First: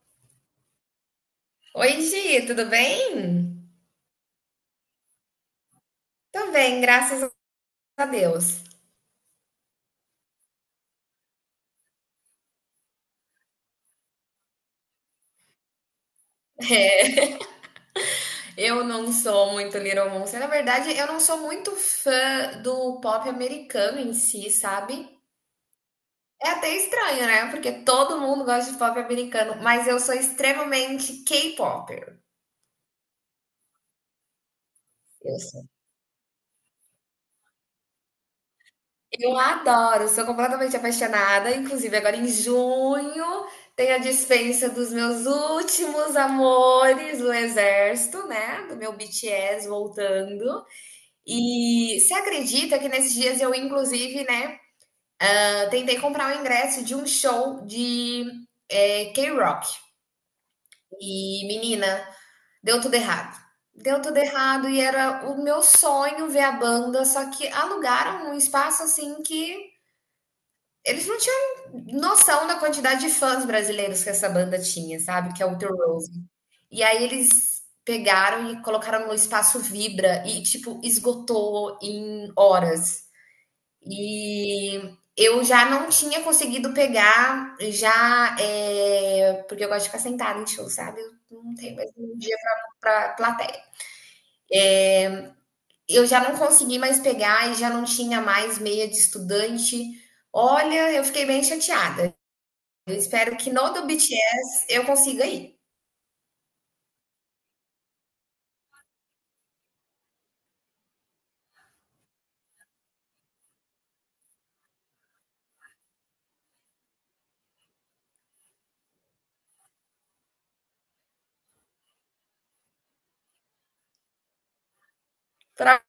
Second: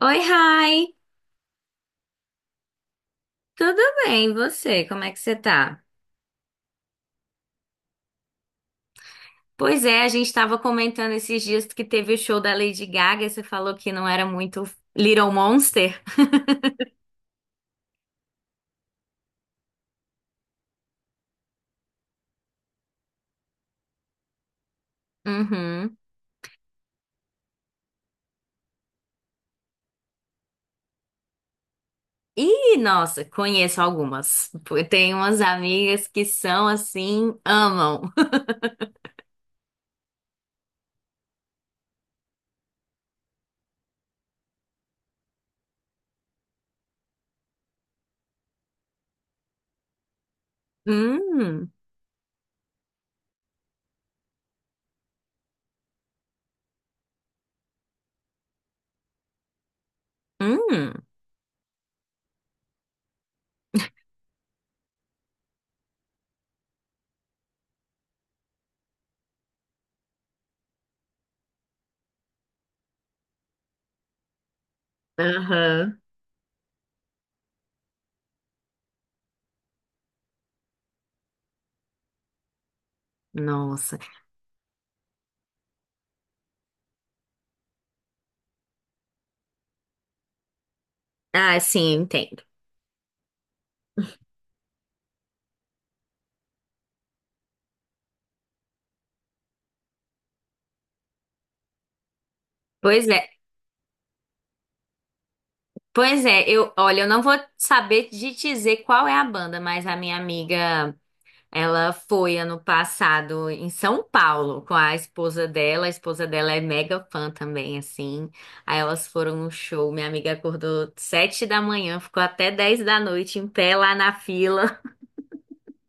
Oi, Rai! Oi, Gi, tudo bem? Tudo bem, e você? Como é que você tá? Tô bem, graças a Deus. Pois é, a gente estava comentando esses dias que teve o show da Lady Gaga, e você falou que não era muito Little Monster. É, eu não sou muito Little Monster. Na verdade, eu não sou muito fã do pop americano em si, sabe? Uhum. É até estranho, né? Porque todo mundo gosta de pop americano, mas eu sou extremamente K-popper. E, nossa, conheço algumas. Pô, eu tenho Eu umas sou. amigas que são assim, amam. Eu adoro, sou completamente apaixonada. Inclusive, agora em junho tem a dispensa dos meus últimos amores do exército, né? Do meu BTS voltando. Hum, E você acredita que nesses dias eu, inclusive, né, tentei comprar o ingresso de um show de K-Rock. hum, E, menina, deu tudo errado. Deu tudo errado e era o meu sonho ver a banda, só que alugaram um espaço assim que eles não tinham noção da quantidade de fãs brasileiros que essa banda tinha, sabe? Que é o The aham. Rose. E aí eles pegaram e colocaram no espaço Vibra e, tipo, esgotou em horas. Nossa. E eu já não tinha conseguido pegar já, porque eu gosto de ficar sentada em show, sabe, eu não Ah, tenho mais sim, eu um dia entendo. para plateia. Eu já não consegui mais pegar e já não tinha mais meia de estudante. Olha, eu fiquei bem chateada. Eu Pois é, espero que no do BTS eu consiga ir, pois é, olha, eu não vou saber de dizer qual é a banda, mas a minha amiga. Ela foi ano passado em São Paulo com a esposa dela. A esposa dela é mega fã também, assim. Aí elas foram no show. Minha amiga acordou sete da manhã, ficou até dez da noite em pé lá na fila. para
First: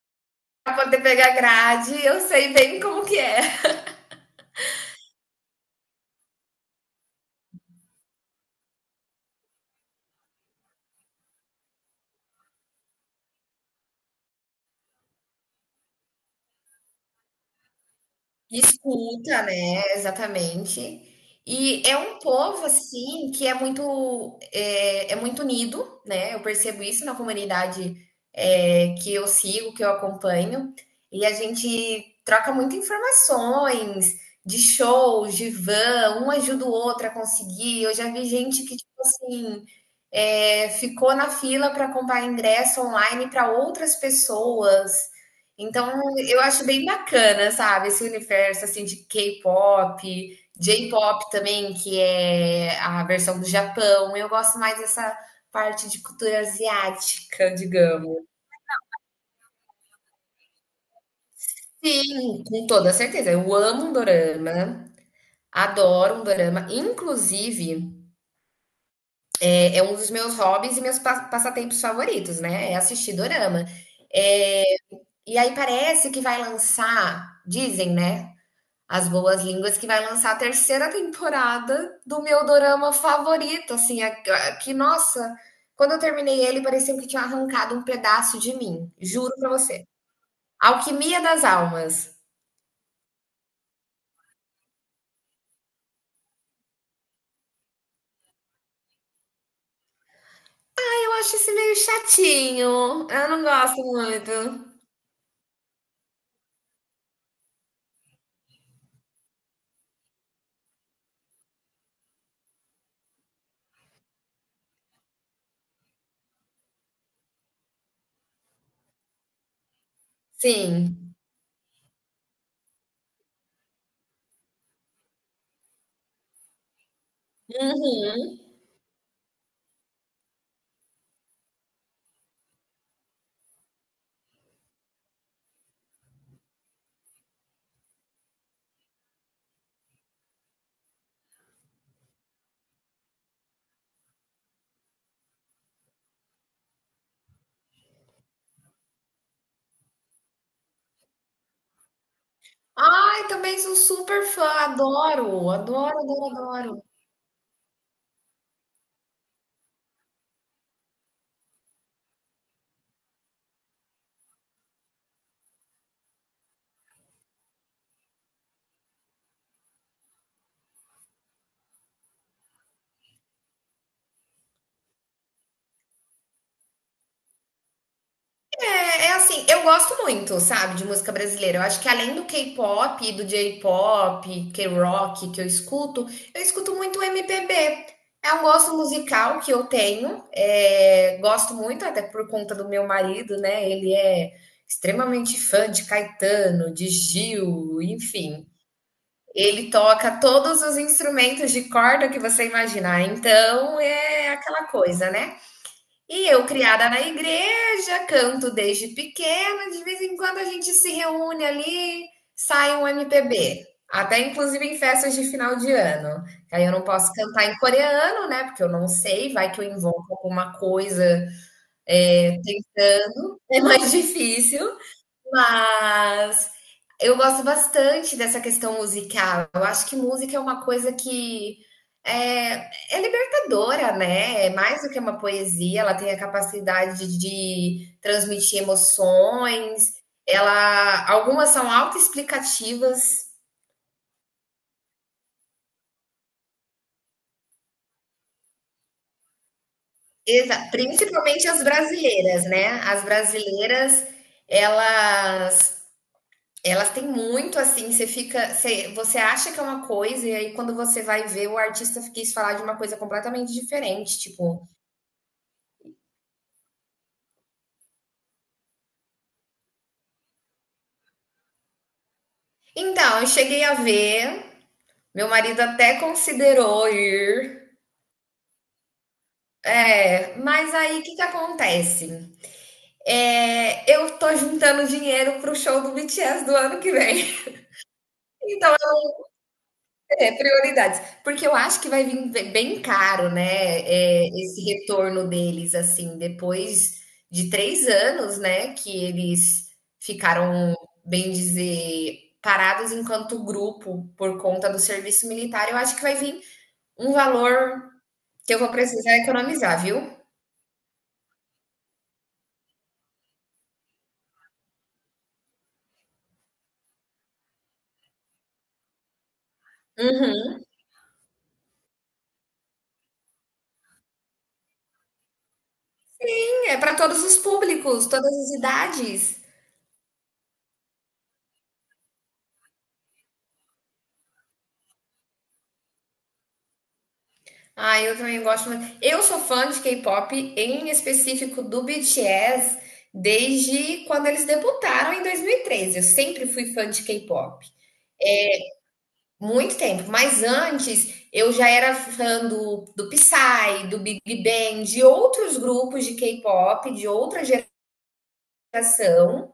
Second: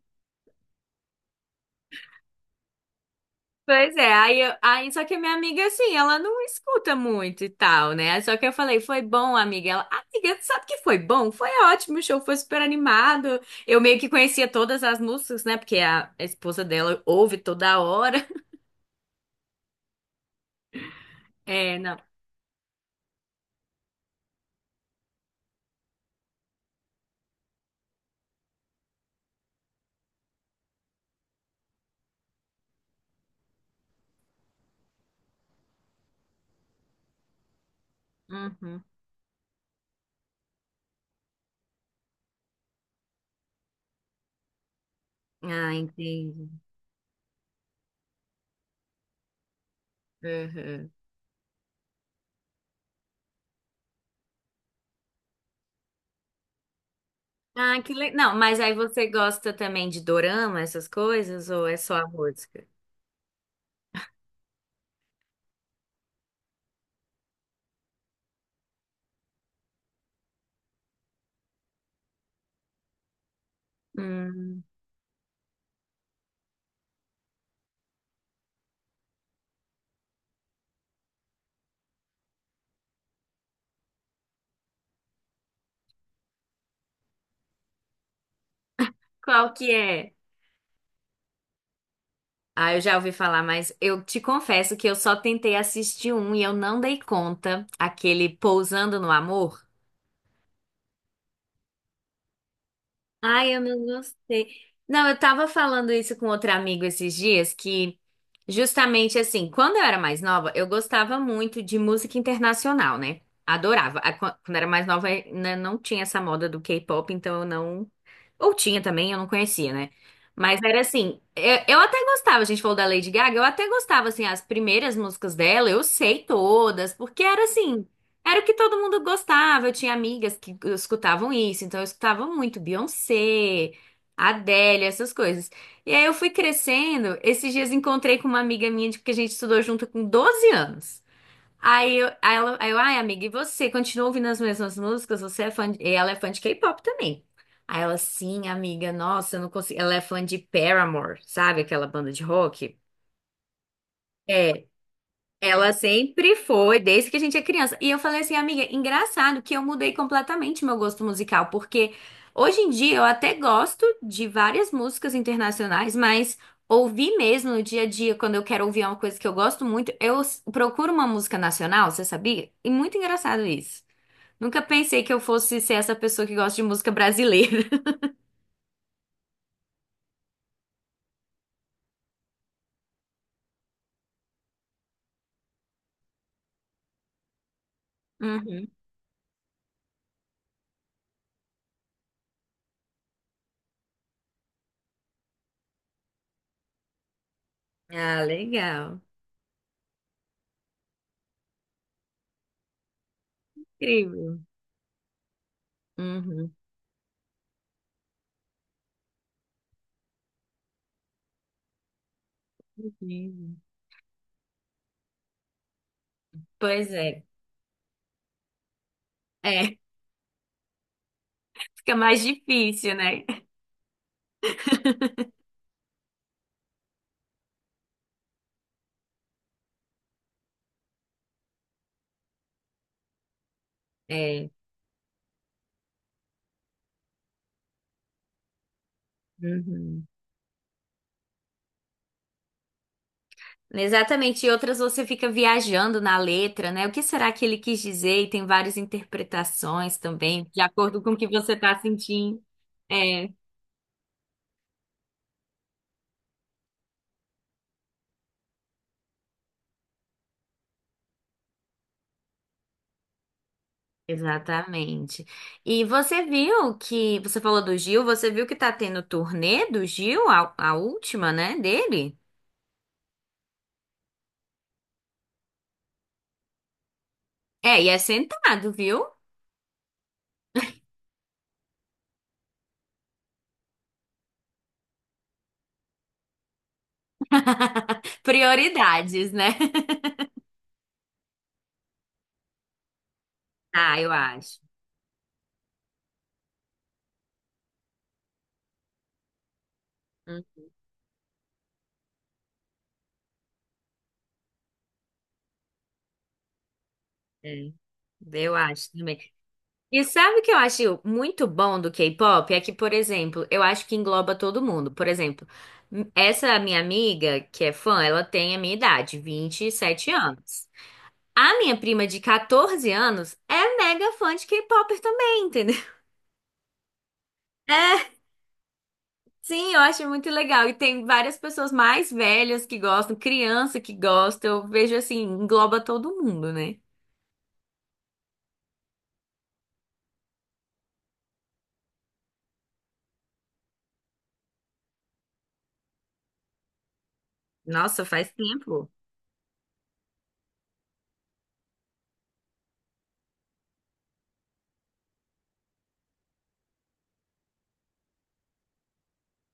poder pegar grade, eu sei bem como que é. Pois é, aí, aí só que a minha amiga, assim, ela não escuta muito e tal, né? Aí só que eu falei, foi bom, amiga. Ela, amiga, sabe que foi bom? Foi ótimo, o show foi super animado. Eu meio que conhecia todas as músicas, né? Porque a esposa dela ouve toda hora. Escuta, né? Exatamente. É, E é não. um povo assim que é muito é muito unido, né? Eu percebo isso na comunidade que eu sigo, que eu acompanho, e a gente troca muitas informações de shows, de van, um ajuda o outro a conseguir. Eu já vi gente que Uhum. tipo assim ficou na fila para comprar ingresso online para outras pessoas. Ah, Então, eu entendi. acho bem bacana, sabe, esse universo, assim, de K-pop, Uhum. J-pop também, que é a versão do Japão. Eu gosto mais dessa parte de cultura asiática, Ah, que legal. digamos. Não, mas aí você gosta também de dorama, essas coisas, ou é só a Sim, música? com toda certeza. Eu amo um dorama, adoro um dorama. Inclusive, é um dos meus hobbies e meus passatempos favoritos, né? É assistir dorama. Hum, É, e aí parece que vai lançar, dizem, né? As Boas Línguas, que vai lançar a terceira temporada do meu dorama favorito, assim, que, nossa, quando eu terminei ele, parecia que tinha arrancado um pedaço de mim, juro pra qual que você. é? Alquimia das Almas. Ah, eu já ouvi falar, mas eu te confesso que eu só tentei assistir um e eu não dei conta, aquele Pousando no Amor. Eu acho esse meio chatinho, eu não Ai, eu gosto não gostei. muito. Não, eu tava falando isso com outro amigo esses dias, que justamente assim, quando eu era mais nova, eu gostava muito de música internacional, né? Adorava. Quando eu era mais nova, né, não tinha essa moda do K-pop, então eu não ou tinha também, eu não conhecia, né? Mas era Sim. assim, eu até gostava, a gente falou da Lady Gaga, eu até gostava, assim, as primeiras músicas dela, eu sei todas, porque era assim, Uhum. era o que todo mundo gostava, eu tinha amigas que escutavam isso, então eu escutava muito Beyoncé, Adele, essas coisas. E aí eu fui crescendo, esses dias encontrei com uma amiga minha, porque a gente estudou junto com 12 anos. Aí eu, aí ela, aí eu, ai, amiga, e você continua ouvindo as mesmas músicas? Você é fã de... E ela é fã de K-pop também. Aí ela, sim, amiga, nossa, eu não consigo. Ela é fã de Paramore, sabe? Aquela banda de rock. Ai, também sou super fã, É, adoro, ela adoro, sempre adoro, foi, adoro. desde que a gente é criança. E eu falei assim, amiga, engraçado que eu mudei completamente meu gosto musical, porque hoje em dia eu até gosto de várias músicas internacionais, mas ouvir mesmo no dia a dia, quando eu quero ouvir uma coisa que eu gosto muito, procuro uma música nacional, você sabia? E muito engraçado isso. Nunca pensei que eu fosse ser essa pessoa que gosta de música brasileira. É assim, eu gosto muito, sabe, de música brasileira. Eu acho que além do K-pop, do J-pop, K-rock que eu escuto muito MPB. É um Uhum. gosto musical que eu tenho, gosto muito, até por conta do meu marido, né? Ele é extremamente fã de Caetano, de Gil, Ah, enfim. legal. Ele toca todos os instrumentos de corda que você imaginar. Então é Incrível. aquela coisa, né? E eu, Uhum. criada na igreja, canto desde pequena, de vez em quando a gente se reúne ali, sai um Incrível. MPB. Até inclusive em festas de final de ano. Aí eu não Pois posso é. cantar em coreano, né? Porque eu não sei, vai que eu É, invoco alguma coisa, fica mais difícil, né? tentando, é mais difícil. Mas eu gosto bastante dessa questão musical. Eu acho que música é uma coisa que é, é libertadora, né? É. É mais do que uma poesia, ela tem a capacidade de transmitir emoções. Uhum. Ela, algumas são autoexplicativas, Exatamente. E outras você fica viajando na letra, né? O que será que ele quis dizer? E tem várias interpretações também, de acordo com o que principalmente você as está sentindo. brasileiras, né? As É, brasileiras, elas Elas têm muito assim, você fica, você, você acha que é uma coisa, e aí quando você vai ver, o artista quis falar de uma coisa completamente diferente. Tipo, exatamente. E você viu que, você falou do Gil, você viu que tá tendo turnê do Gil, a última, né, dele? então, eu cheguei a ver, meu marido até considerou ir. É, e é sentado, viu? É, mas aí o que que acontece? É, eu tô juntando dinheiro pro show do BTS do ano que vem. Então, Prioridades, né? é, prioridades. Porque eu acho que vai vir bem caro, né? Ah, eu É, acho. esse retorno deles, assim, depois de 3 anos, né? Que eles Hum, ficaram, bem dizer, parados enquanto grupo por conta do serviço militar. Eu acho que vai vir um é. valor que Eu eu vou acho precisar também. economizar, viu? E sabe o que eu acho muito bom do K-pop? É que, por exemplo, eu acho que engloba todo mundo. Por exemplo, essa minha amiga, que é fã, ela tem a minha idade, vinte e sete Uhum. anos. A minha prima de 14 anos é mega fã de K-pop também, entendeu? É para todos os públicos, É, todas as idades. sim, eu acho muito legal. E tem várias pessoas mais velhas que gostam, criança que gosta. Eu vejo assim, engloba todo mundo, né? Ah, eu também gosto muito. Eu sou fã de K-pop, em específico do BTS, desde quando eles debutaram em 2013. Eu sempre fui fã de K-pop. Nossa, faz tempo. Muito tempo. Mas antes, eu já era fã do Psy, do Big Bang, de outros grupos de K-pop, de outra geração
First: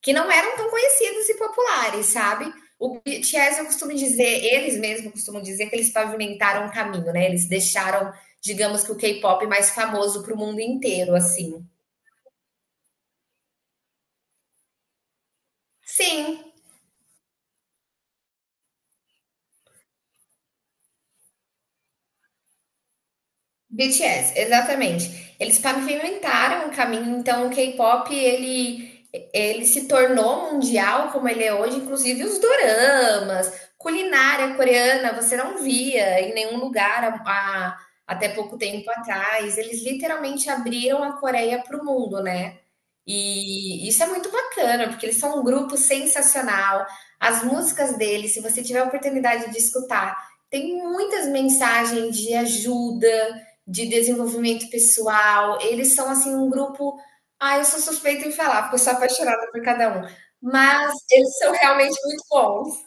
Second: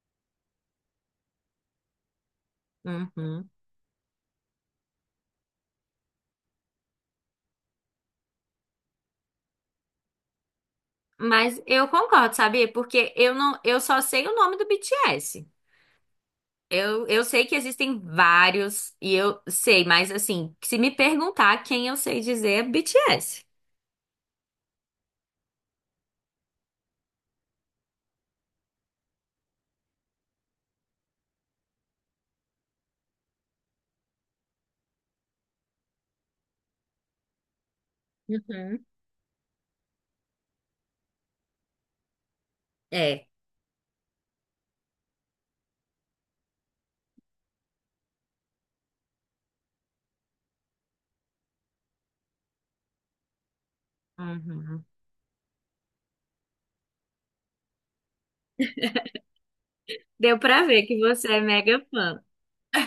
que não eram tão conhecidos e populares, sabe? O B T. Uhum. BTS, eu costumo dizer, eles mesmos costumam dizer que eles pavimentaram o caminho, né? Eles deixaram, digamos que o K-pop mais famoso para o mundo inteiro, Mas assim. eu concordo, sabia? Porque eu não, eu só sei o nome do BTS. Sim, Eu sei que existem vários e eu sei, mas assim, se me perguntar quem eu sei dizer é BTS. BTS, exatamente. Eles pavimentaram o caminho, então o K-pop ele se tornou mundial como ele é hoje, inclusive os doramas, culinária coreana, você não via em nenhum lugar até pouco Uhum. tempo atrás. Eles literalmente abriram a Coreia para o mundo, né? É. E isso é muito bacana, porque eles são um grupo sensacional. As músicas deles, se você tiver a oportunidade de escutar, tem muitas mensagens de ajuda, de desenvolvimento Uhum. pessoal. Eles são assim um grupo. Ah, eu sou suspeita em falar, porque eu sou apaixonada por cada um. Deu pra ver Mas que você eles é são mega realmente fã. muito bons.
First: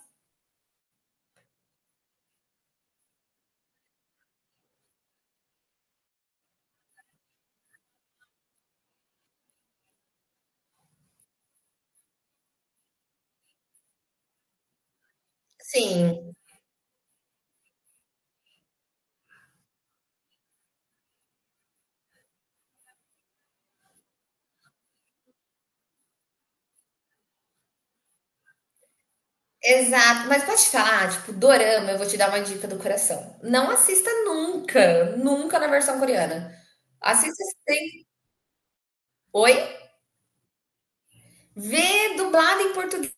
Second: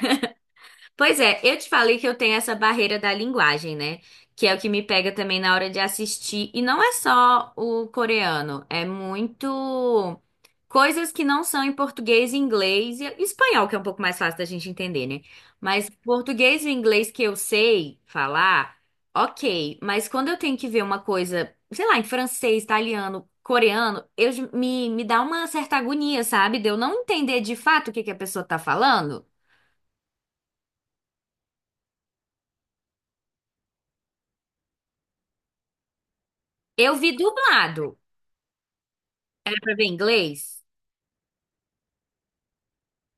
Pois é, eu te falei que eu tenho essa barreira da linguagem, né? Que é o que me pega também na hora de assistir. E não é só o coreano, é muito coisas que não são em português, inglês e espanhol, que é um pouco mais fácil da gente entender, né? Mas Sim, português e inglês que eu sei falar, ok. Mas quando eu tenho que ver uma coisa, sei lá, em francês, italiano, coreano, me dá uma certa agonia, sabe? De eu não entender de fato o que que a pessoa tá falando. exato. Mas pode te falar, tipo, dorama, eu vou te dar uma dica do coração. Não assista nunca, nunca na versão coreana. Eu vi Assista. dublado. Oi? Pra ver inglês? Ver dublado em português,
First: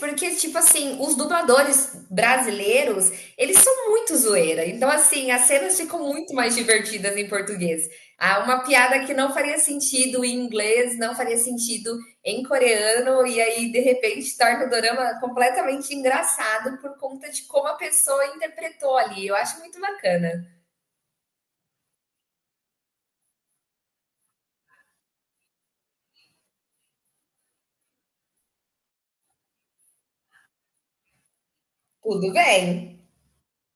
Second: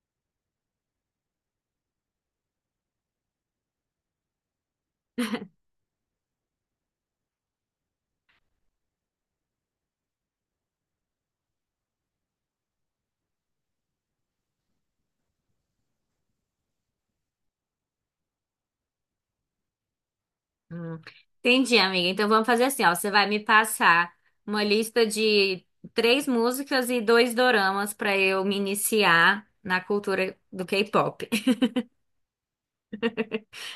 porque, tipo assim, os dubladores brasileiros, eles são muito zoeira. Então, assim, as cenas ficam muito mais divertidas em português. Ah, uma piada que não faria sentido em inglês, não faria sentido em coreano, e aí, de repente, torna o dorama completamente engraçado por conta de como a pessoa interpretou ali. Eu acho muito bacana. Hum, Entendi, amiga. Então vamos fazer assim, ó. Você vai me passar uma lista de três músicas e dois doramas pra eu me iniciar na cultura do K-pop. Tudo bem?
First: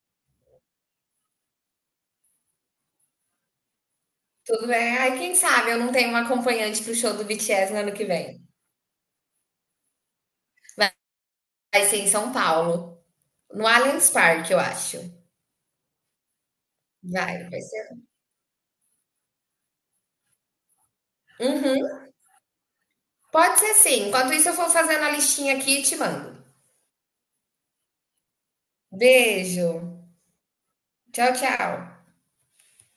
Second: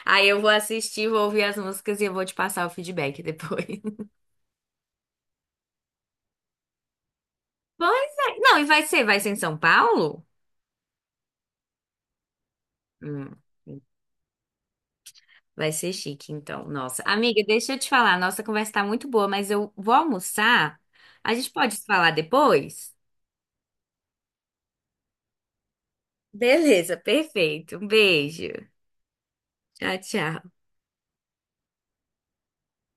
Aí eu vou assistir, vou ouvir as músicas e eu vou te passar o feedback depois. Tudo bem. Ai, quem sabe eu não tenho uma acompanhante pro show do BTS no ano que Pois é. vem. Não, e vai ser em São Paulo? Vai ser em São Paulo. Hum, No Allianz Parque, eu acho. vai ser chique, então. Nossa, amiga, Vai, vai deixa eu te ser. falar. Nossa conversa tá muito boa, mas eu vou almoçar. A gente pode se Uhum. falar depois? Pode ser sim. Enquanto isso, eu vou fazendo a listinha aqui e te mando. Beleza, perfeito. Um beijo. Beijo. Tchau, tchau. Tchau, tchau.